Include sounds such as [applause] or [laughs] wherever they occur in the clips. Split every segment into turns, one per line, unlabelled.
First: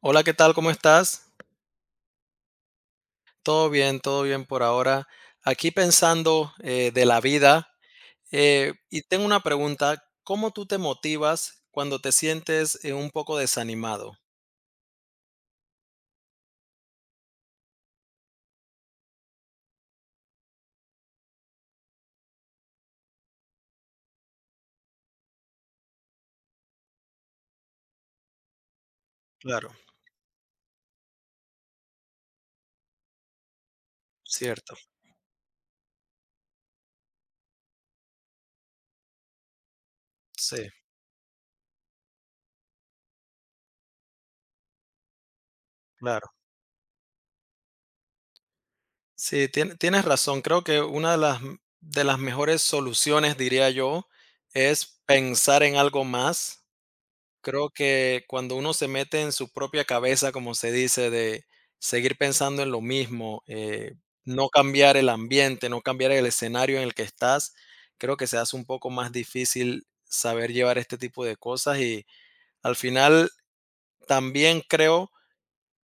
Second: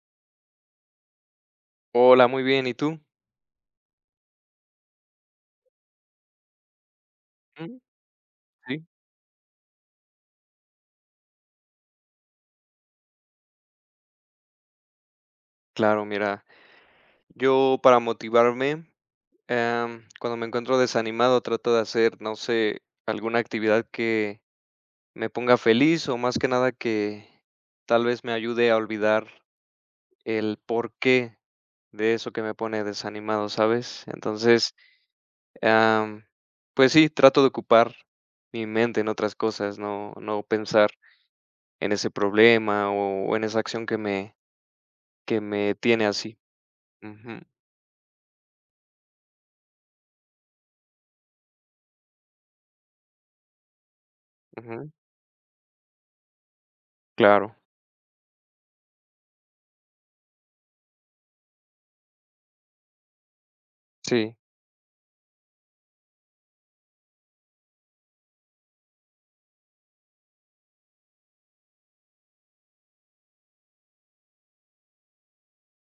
Hola, ¿qué tal? ¿Cómo estás?
Hola, muy bien, ¿y tú?
Todo bien por ahora. Aquí pensando de la vida,
Mm, sí,
y tengo una pregunta: ¿cómo tú te motivas cuando te sientes un poco desanimado?
claro, mira, yo para motivarme, cuando me encuentro desanimado, trato de hacer, no sé, alguna actividad que me ponga feliz o más que nada que tal vez me ayude a olvidar
Claro,
el porqué de eso que me pone desanimado, ¿sabes? Entonces,
cierto,
am, pues sí, trato de ocupar mi mente en otras cosas, no
sí,
pensar en ese problema o en esa acción que me tiene
claro.
así. Ujú.
Sí, tienes razón. Creo que una de las mejores soluciones, diría yo,
Ujú,
es pensar en algo más.
claro,
Creo que cuando uno se mete en su propia cabeza, como se dice, de seguir pensando en lo mismo,
sí,
no cambiar el ambiente, no cambiar el escenario en el que estás, creo que se hace un poco más difícil saber llevar este tipo de cosas y, al final, también creo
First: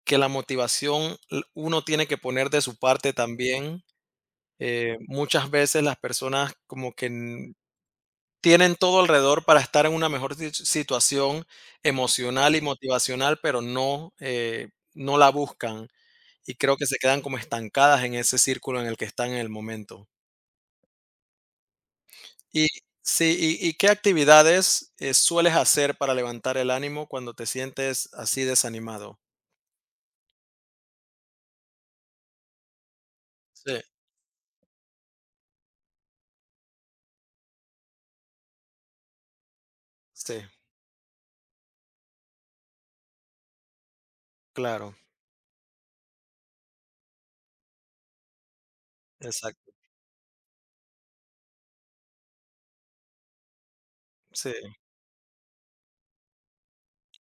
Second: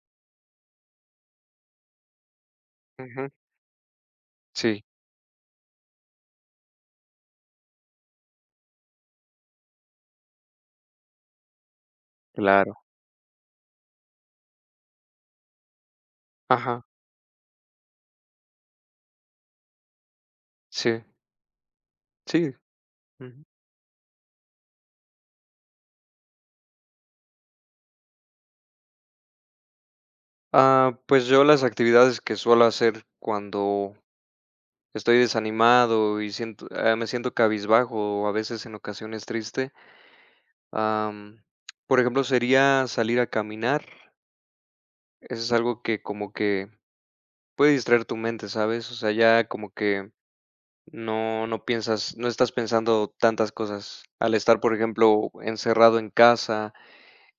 que la motivación, uno tiene que poner de su parte
ujú,
también.
sí,
Muchas veces las personas, como que tienen todo alrededor para estar en una mejor si situación emocional y
claro,
motivacional, pero no, no la buscan, y creo
ajá,
que se quedan como estancadas en ese círculo en el que están en el momento.
sí, sí,
Y
ujú.
sí, ¿y qué actividades, sueles hacer para levantar el ánimo cuando te sientes así desanimado?
Ah, pues yo las actividades que suelo hacer
Sí,
cuando estoy desanimado y me siento cabizbajo o a veces en ocasiones triste,
sí,
am, por ejemplo, sería salir a caminar.
claro,
Eso es algo que como que puede distraer tu mente, ¿sabes? O sea, ya como
exacto.
que no piensas, no estás pensando tantas cosas. Al
Sí,
estar, por ejemplo, encerrado en casa.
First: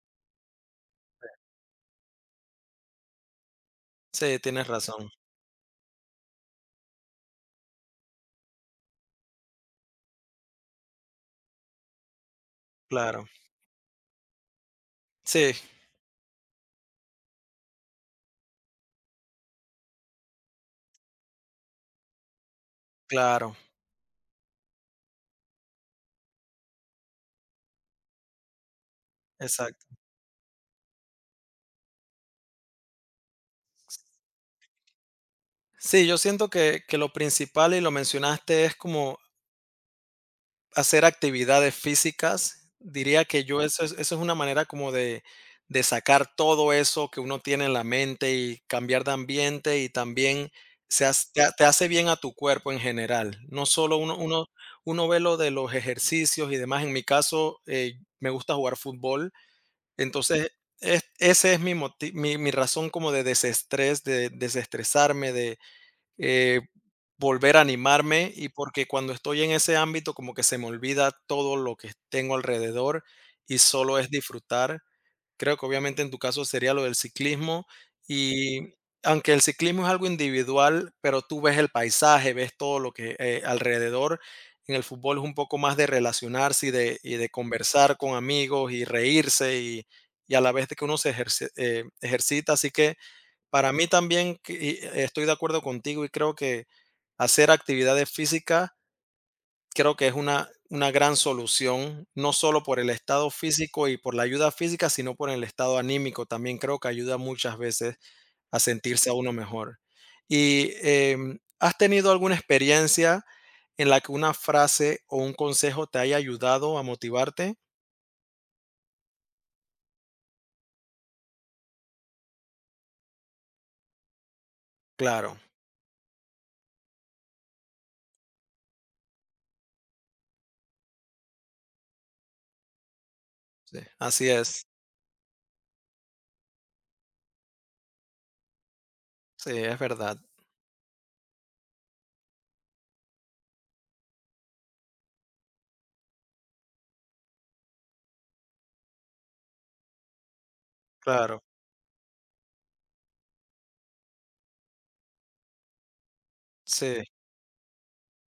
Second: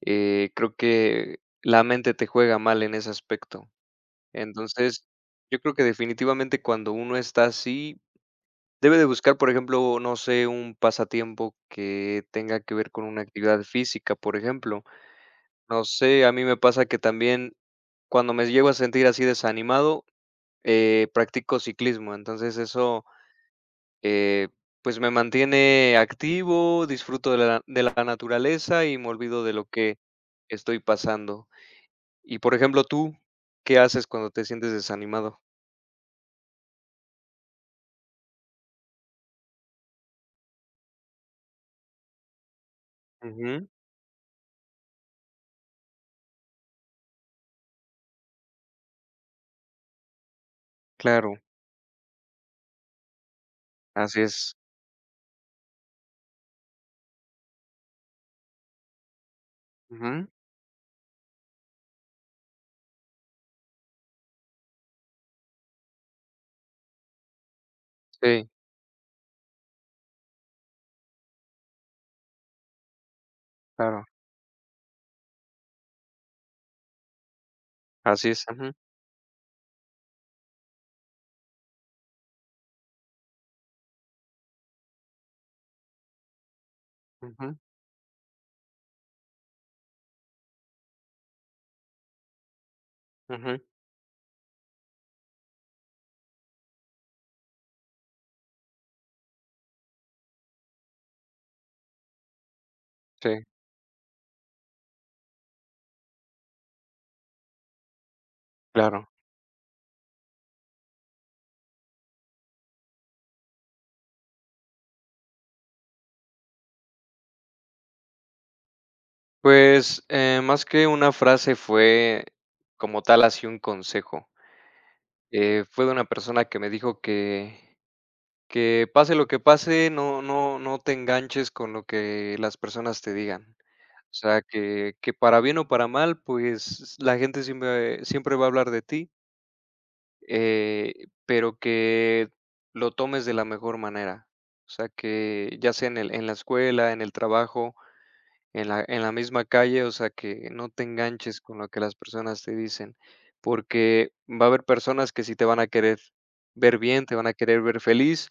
Creo que la mente te juega mal en ese aspecto.
sí, tienes
Entonces,
razón,
yo creo que definitivamente cuando uno está así, debe de buscar, por ejemplo, no sé, un pasatiempo que tenga que ver con una
claro.
actividad física, por ejemplo.
Sí,
No sé, a mí me pasa que también cuando me llego a sentir así desanimado, practico ciclismo. Entonces eso,
claro,
eh, pues me mantiene activo, disfruto de la naturaleza y me olvido de lo
exacto.
que estoy pasando. Y, por ejemplo, ¿tú qué haces cuando te sientes desanimado?
Sí, yo siento que lo principal, y lo mencionaste, es como hacer actividades físicas. Diría que yo,
Ujú,
eso es una manera como de sacar todo eso que uno tiene en la mente y cambiar de ambiente, y también se has
claro,
te ha- te hace bien a tu cuerpo en general. No solo uno
así
uno
es.
uno ve lo de los ejercicios y demás. En mi caso, me gusta jugar fútbol,
Ujú,
entonces es ese es mi moti mi mi razón como de desestrés, de desestresarme, de eh, volver a animarme, y
sí,
porque cuando estoy en ese ámbito, como que se me olvida todo lo que tengo alrededor y solo
claro,
es disfrutar. Creo que obviamente en tu caso sería lo del ciclismo,
así es. Ujú,
y aunque el ciclismo es algo individual, pero tú ves el paisaje, ves todo lo que, alrededor. En el fútbol es un poco más de relacionarse y de,
ujú,
conversar con amigos y reírse y a la vez de que uno se ejercita. Así que
ujú,
para mí también, que y estoy de acuerdo contigo, y creo que hacer actividades físicas, creo que es una gran solución, no solo por el estado
sí,
físico y por la ayuda física, sino por el estado anímico. También creo que ayuda muchas veces a sentirse
claro.
a uno mejor. Y, ¿has tenido alguna experiencia en la que una frase o un consejo te haya ayudado a motivarte?
Pues, más que una frase fue como tal así un consejo.
Claro,
Fue de una persona que me dijo que pase lo que pase, no te enganches con lo que las personas te digan.
sí,
O
así
sea,
es.
que para bien o para mal, pues, la gente siempre siempre va a hablar de ti.
Sí, es verdad.
Pero que lo tomes de la mejor manera. O sea, que ya sea en el, en la escuela, en el trabajo, en la misma calle, o sea, que no te enganches
Claro,
con lo que las personas te dicen, porque va a haber personas que sí te van a querer ver
sí,
bien, te van a querer ver feliz,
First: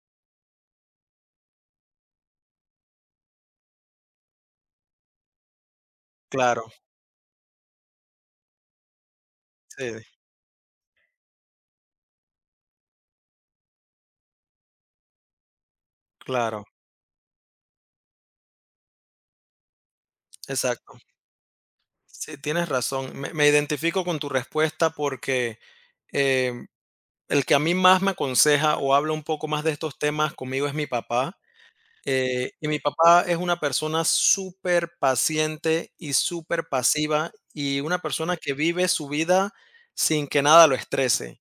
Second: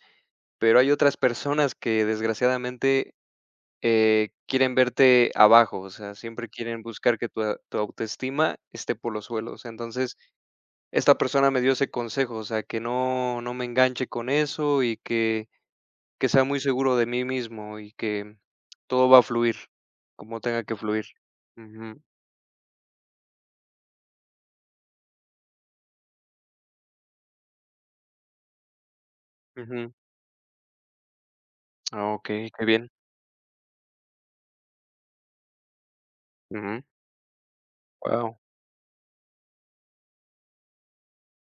pero hay otras personas que desgraciadamente quieren verte abajo, o sea, siempre
claro,
quieren buscar que tu, tu autoestima esté por los suelos.
sí,
Entonces, esta persona me dio ese consejo, o sea, que no me enganche con eso y que sea muy
claro,
seguro de mí mismo y que todo va a fluir como tenga que
exacto.
fluir. Ujú,
Sí, tienes razón. Me identifico con tu respuesta porque, em, el que a mí más me aconseja o habla un poco más de
ujú.
estos temas conmigo es mi papá.
Ah, ok,
Eh,
qué
y mi
bien.
papá es una persona súper paciente y súper
Ujú.
pasiva, y una
Wow,
persona que vive su vida sin que nada lo estrese.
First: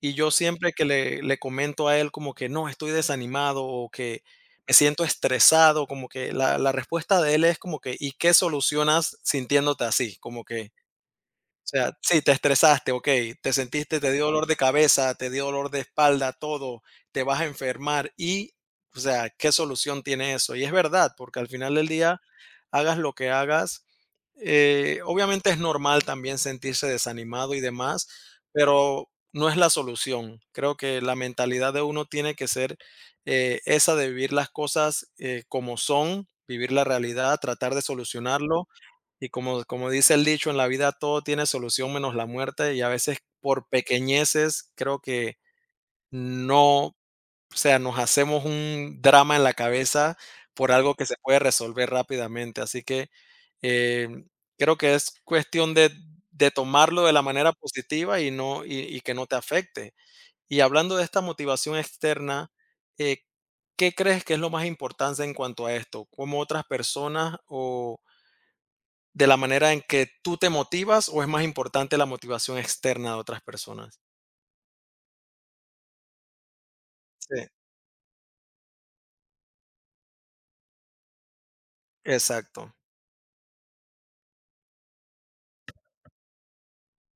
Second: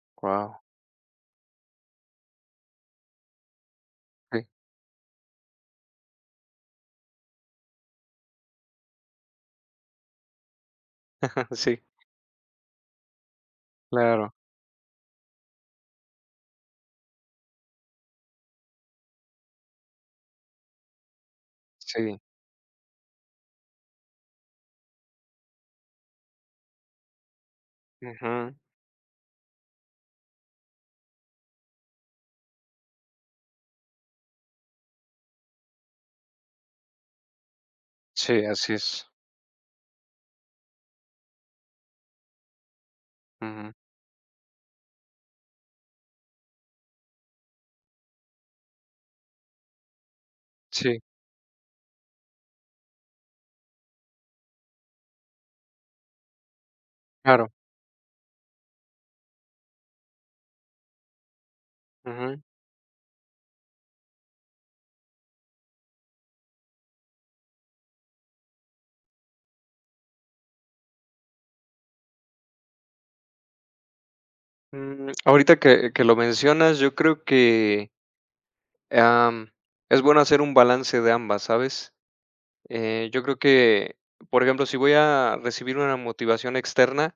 Y yo
guau.
siempre que le comento a él como que no, estoy desanimado o que
Sí.
me siento estresado, como que la respuesta de él es como que, ¿y qué solucionas sintiéndote así? Como que,
[laughs]
o
Sí,
sea, sí, te estresaste, okey, te sentiste, te dio
claro.
dolor de cabeza, te dio dolor de espalda, todo, te vas a enfermar y, o sea, ¿qué solución tiene eso? Y es verdad, porque al final del
Sí.
día, hagas lo que hagas, obviamente es normal también sentirse desanimado y demás,
Ujú.
pero no es la solución. Creo que la mentalidad de uno tiene que ser, esa de vivir las cosas, como son, vivir la realidad, tratar de
Sí,
solucionarlo,
así es.
y, como dice el dicho, en la vida todo tiene solución menos la muerte, y a veces por
Ujú.
pequeñeces creo que no, o sea, nos hacemos un drama en la cabeza por algo
Sí,
que se puede resolver rápidamente. Así que, eh, creo que es cuestión de, tomarlo de la
claro.
manera positiva y, no, y que no te afecte. Y hablando de esta motivación
Ujú.
externa, eh, ¿qué crees que es lo más importante en cuanto a esto? ¿Cómo otras personas, o de la manera en que tú te motivas, o es más importante la motivación externa de otras personas?
Mm, ahorita que lo mencionas, yo creo
Sí,
que, am, es bueno hacer un balance de ambas, ¿sabes?
exacto,
Yo creo que, por ejemplo, si voy a recibir una motivación externa,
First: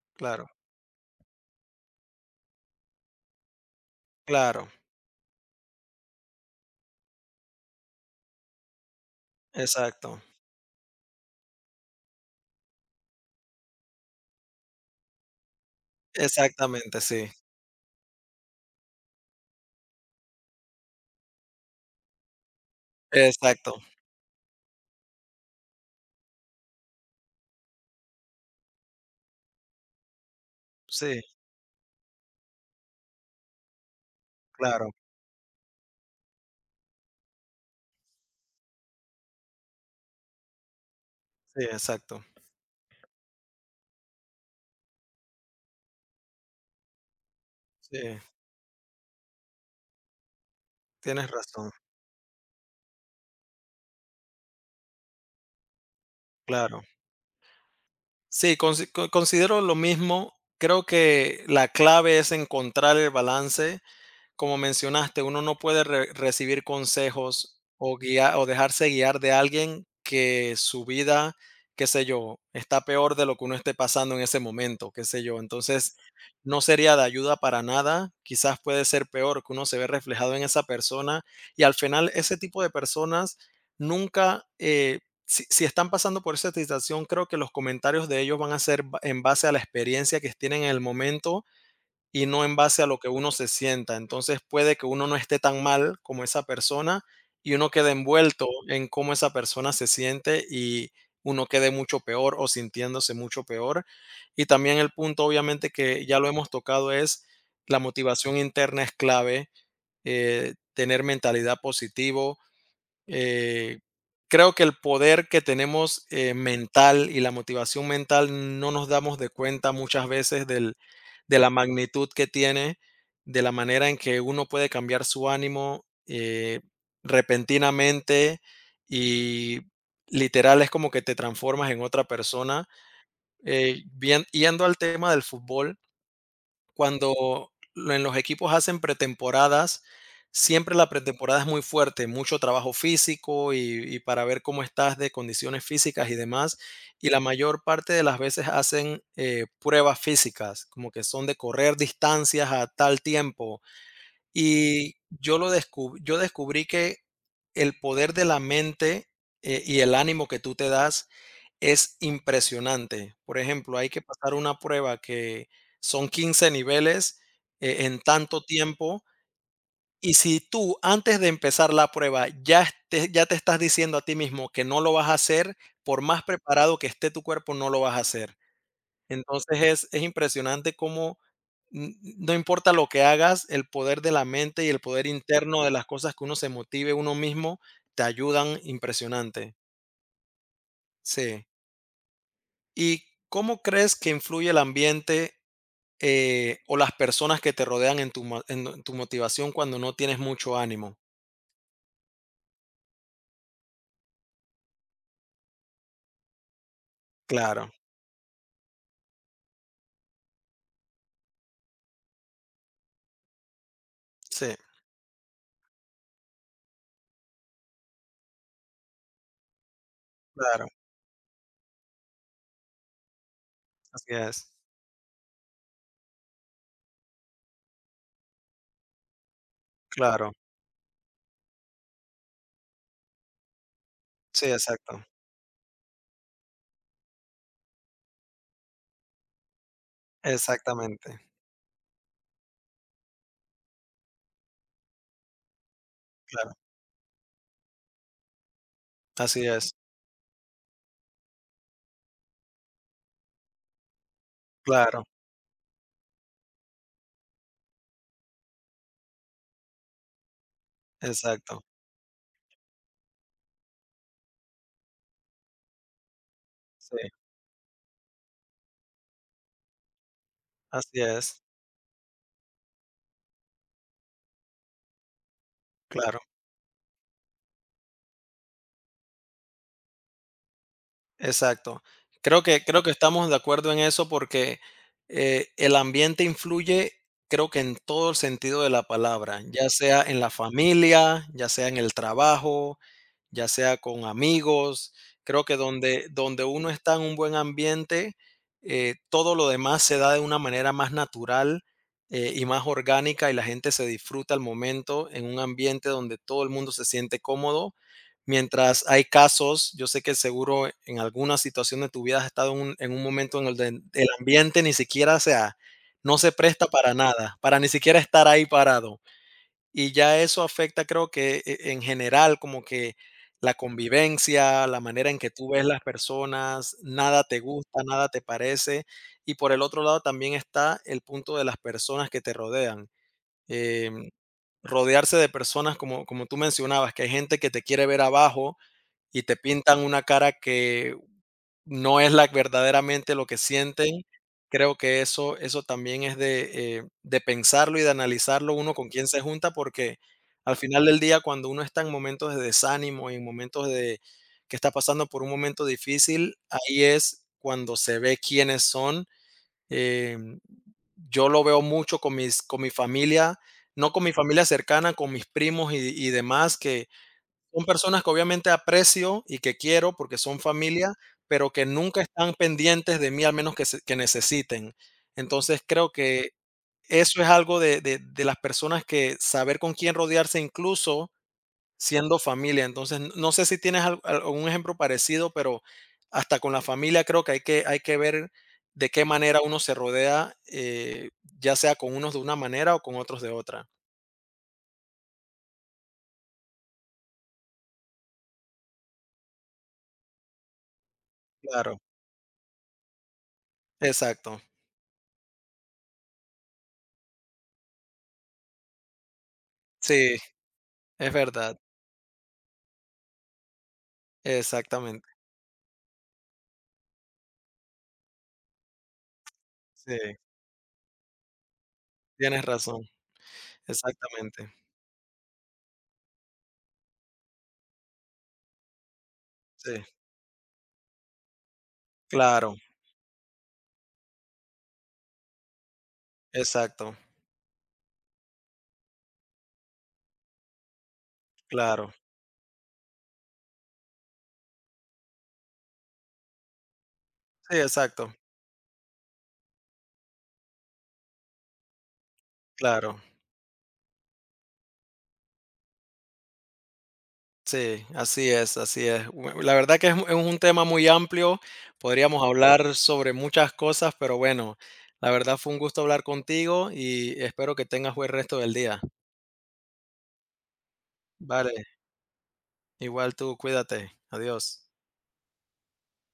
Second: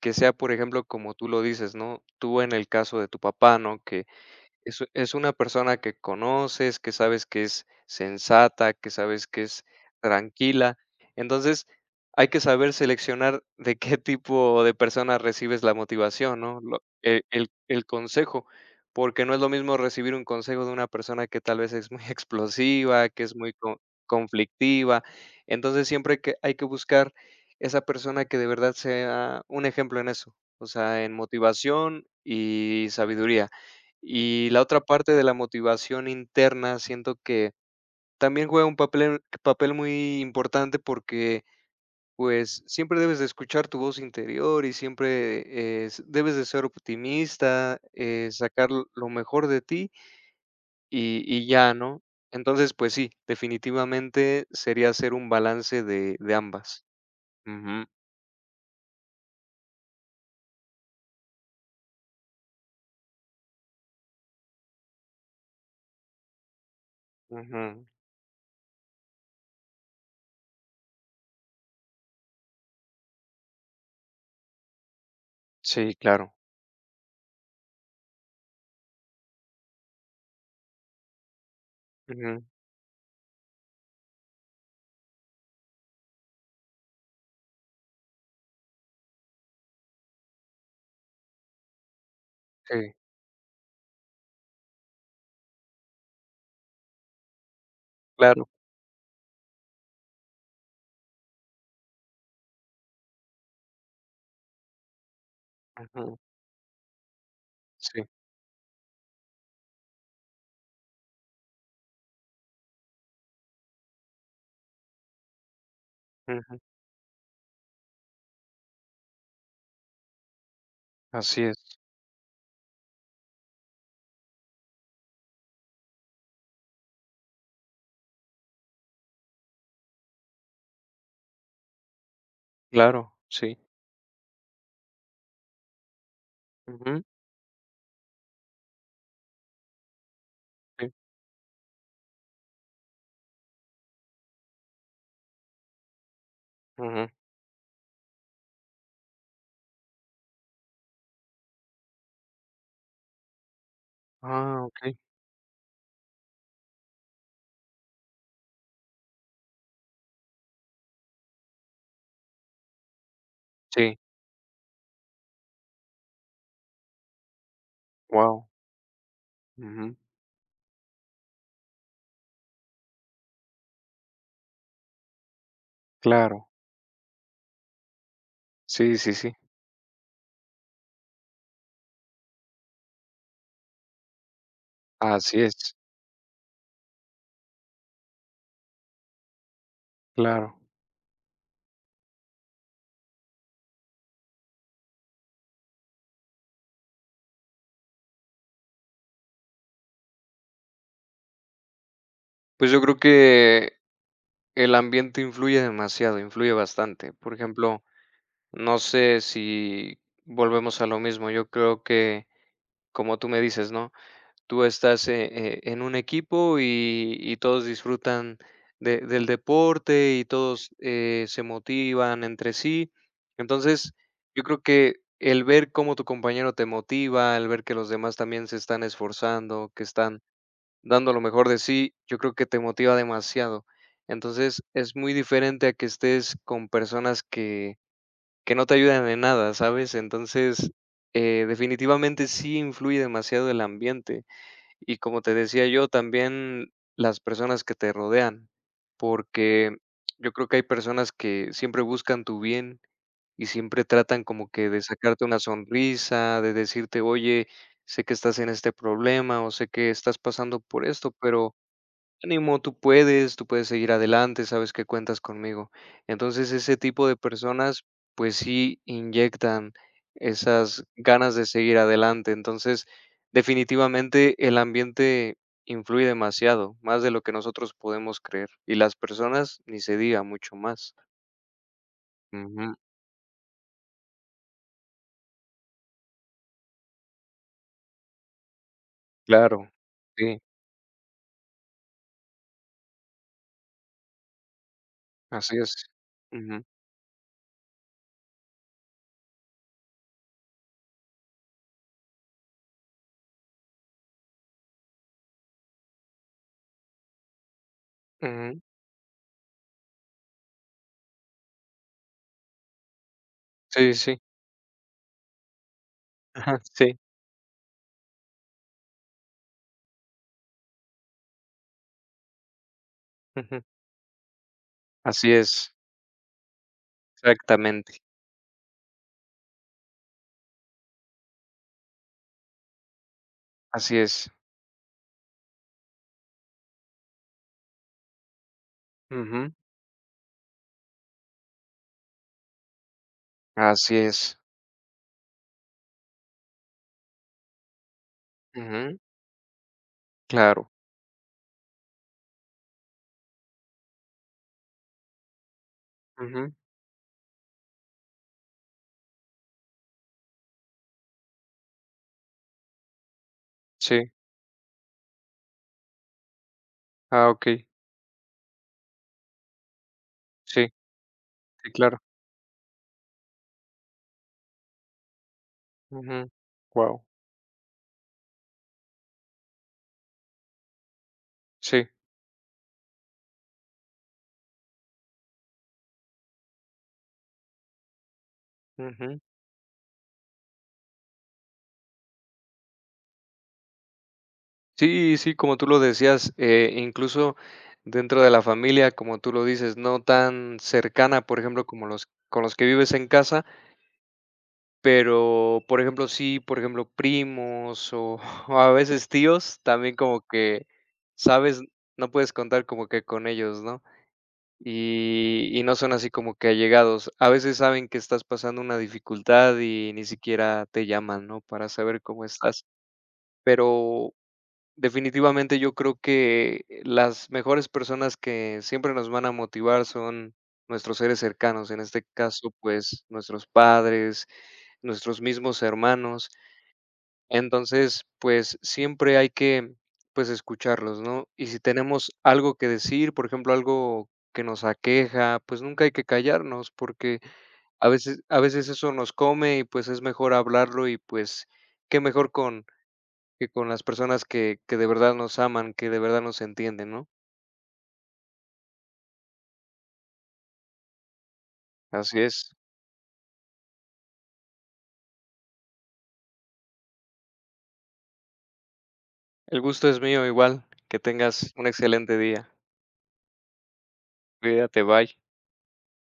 que sea,
claro,
por ejemplo, como tú lo dices, ¿no? Tú en el caso de tu papá, ¿no?
claro,
Es una persona que conoces, que sabes que es sensata, que sabes que es
exacto,
tranquila. Entonces, hay que saber seleccionar de qué [laughs] tipo de persona recibes la motivación, ¿no? Lo
exactamente,
e
sí,
el consejo, porque no es lo mismo recibir un consejo de una persona que tal vez es muy [laughs] explosiva, que es muy co
exacto,
conflictiva. Entonces, siempre que hay que buscar esa persona que de verdad sea un ejemplo en eso, o sea, en
sí,
motivación y sabiduría. Y la otra
claro,
parte de la motivación interna, siento que también juega un papel muy importante porque,
sí, exacto,
pues, siempre debes de escuchar tu voz interior y siempre, s debes de ser optimista,
sí,
sacar lo mejor de ti y
tienes
y
razón,
ya, ¿no? Entonces, pues sí, definitivamente sería hacer un balance de
claro.
ambas. Ujú,
Sí, considero lo mismo. Creo que la clave es encontrar el balance, como mencionaste. Uno no puede recibir consejos
ujú.
o o dejarse guiar de alguien que su vida, qué sé yo, está peor de lo que uno esté pasando en ese momento, qué sé yo.
Sí,
Entonces,
claro.
no sería de ayuda para nada. Quizás puede ser peor que uno se ve reflejado en esa persona, y al final, ese
Ujú,
tipo de personas nunca, si están pasando por esa situación, creo que los comentarios de ellos van a ser en base a la experiencia que tienen en el momento, y no en base a
sí,
lo que uno se sienta. Entonces puede que uno no esté tan mal como esa persona, y uno quede envuelto
claro.
en cómo esa persona se siente, y uno quede mucho peor, o sintiéndose mucho peor. Y también el punto, obviamente, que
Ujú,
ya lo hemos tocado, es la
sí.
motivación interna es clave, tener mentalidad positiva. eh, Creo que el poder que tenemos,
Ujú,
mental, y la motivación mental, no nos damos de cuenta muchas veces del de
así
la
es.
magnitud que tiene, de la manera en que uno puede cambiar su ánimo, repentinamente, y literal es como que te transformas en otra persona.
Claro, sí.
Bien, yendo al tema del fútbol,
Ujú.
cuando lo en los equipos hacen pretemporadas, siempre la pretemporada es muy fuerte, mucho trabajo físico, y para ver cómo estás de condiciones físicas y demás,
Ujú.
y la mayor parte de las veces hacen, pruebas físicas, como que son de correr distancias a tal tiempo,
Ah,
y
okey.
yo descubrí que el poder de la mente, y el ánimo que tú te das, es impresionante. Por ejemplo, hay
Sí,
que pasar una prueba que son 15 niveles, en tanto
wow.
tiempo,
Ujú.
y si tú antes de empezar la prueba ya te estás diciendo a ti mismo que no lo vas a hacer, por más
Claro.
preparado que esté tu cuerpo, no lo vas a hacer.
Sí, sí, sí.
Entonces, es impresionante cómo, n no importa lo que hagas, el poder de la mente y el poder
Así
interno de
es,
las cosas que uno se motive uno mismo, te ayudan impresionante.
claro.
Sí. ¿Y cómo crees que influye el ambiente, o las personas que te rodean en tu mo en tu motivación cuando no tienes mucho ánimo?
Pues, yo creo que el ambiente influye demasiado, influye bastante. Por
Claro,
ejemplo, no sé si volvemos a lo mismo. Yo creo que, como tú me dices, ¿no?
sí,
Tú estás en un equipo y todos disfrutan del deporte y
claro,
todos se motivan entre sí. Entonces,
así
yo
es.
creo que el ver cómo tu compañero te motiva, el ver que los demás también se están esforzando, que están
Claro,
dando lo mejor de sí, yo creo que te motiva demasiado.
sí,
Entonces, es
exacto.
muy diferente a que estés con personas que no te ayudan en nada, ¿sabes? Entonces,
Exactamente,
definitivamente sí influye demasiado el ambiente. Y como te decía yo,
claro,
también las personas que te rodean,
así es.
porque yo creo que hay personas que siempre buscan tu bien y siempre tratan como que de
Claro,
sacarte una sonrisa, de decirte, oye, sé que estás en este problema o sé que estás pasando por esto, pero
exacto.
ánimo, tú puedes seguir adelante, sabes que cuentas conmigo. Entonces, ese
Sí,
tipo de personas, pues sí inyectan esas
así
ganas
es,
de seguir adelante. Entonces, definitivamente el ambiente influye
claro.
demasiado, más de lo que nosotros podemos creer. Y las personas, ni se diga, mucho más.
Exacto. Creo que
Ujú,
creo que estamos de acuerdo en eso, porque, el ambiente influye, creo que en todo el sentido de la palabra,
claro,
ya sea en la
sí,
familia, ya sea en el trabajo, ya sea con amigos. Creo
así
que
es.
donde
Ujú,
uno está en un buen ambiente, todo lo demás se da de una manera más natural, y más orgánica, y la gente se disfruta el momento en un ambiente donde todo el mundo se siente cómodo,
ujú,
mientras hay casos, yo sé que seguro, en alguna situación de tu vida, has estado en un momento en el
sí,
el
sí,
ambiente ni siquiera sea, no se
[laughs] ajá,
presta para
sí,
nada, para ni siquiera estar ahí parado. Y ya eso afecta, creo que, en general, como que la
ujú,
convivencia, la manera en que
así
tú ves
es,
las personas, nada te gusta,
exactamente,
nada te parece. Y por el otro lado, también está el punto de las personas que te rodean.
así
Em,
es,
Rodearse de personas, como, como tú mencionabas, que hay gente que te quiere ver abajo, y te
ujú,
pintan una cara que no es la verdaderamente lo que
así
sienten,
es.
creo que eso también es de pensarlo y de analizarlo, uno, con
Ujú,
quién se junta, porque al
claro.
final del día, cuando uno está en momentos de desánimo, en momentos de que está pasando por un momento difícil,
Ujú,
ahí es cuando se ve quiénes son. Em, yo lo veo mucho con mis con mi familia, no con
sí.
mi familia cercana, con mis primos y demás, que
Ah,
son
okey.
personas que obviamente aprecio y que quiero porque son
Sí,
familia, pero que
sí, claro.
nunca están pendientes de mí, al menos que, que necesiten. Entonces creo
Ujú.
que
Guau.
eso es algo de las personas, que saber con quién rodearse, incluso
Sí.
siendo familia. Entonces, no sé si tienes algún ejemplo parecido, pero hasta con la familia creo que hay que ver de qué
Ujú.
manera uno se rodea, ya sea con unos de una manera, o con otros de otra.
Sí, sí, como tú lo decías, incluso dentro de la familia, como tú lo dices, no tan cercana, por ejemplo,
Claro,
como los con los que vives en casa,
exacto.
pero, por ejemplo, sí, por ejemplo, primos o [laughs] o a veces tíos, también
Sí,
como que,
es verdad.
¿sabes? No puedes contar como que con ellos, ¿no?
Exactamente.
Y no son así como que allegados. A veces saben que estás pasando una dificultad y
Sí,
ni siquiera te llaman, ¿no? Para saber cómo
tienes
estás.
razón,
Pero
exactamente.
definitivamente yo creo que las mejores personas que siempre nos van a
Sí,
motivar son nuestros seres cercanos, en este caso,
claro,
pues, nuestros padres, nuestros mismos hermanos.
exacto,
Entonces, pues, siempre hay que, pues, escucharlos, ¿no? Y si
claro.
tenemos algo que decir, por ejemplo, algo que nos aqueja, pues, nunca hay que callarnos, porque
Sí,
a
exacto,
veces a veces eso nos come y, pues, es mejor hablarlo y, pues, qué mejor con
claro.
que con las personas que de verdad nos aman, que de verdad nos entienden, ¿no?
Sí, así es, así es. Bue La verdad que es un tema muy amplio,
Así
podríamos
es.
hablar sobre muchas cosas, pero bueno, la verdad, fue un gusto hablar contigo, y espero que tengas buen resto del día.
El gusto es mío igual. Que tengas un
Vale,
excelente día.
igual tú, cuídate. Adiós.
Cuídate, bye.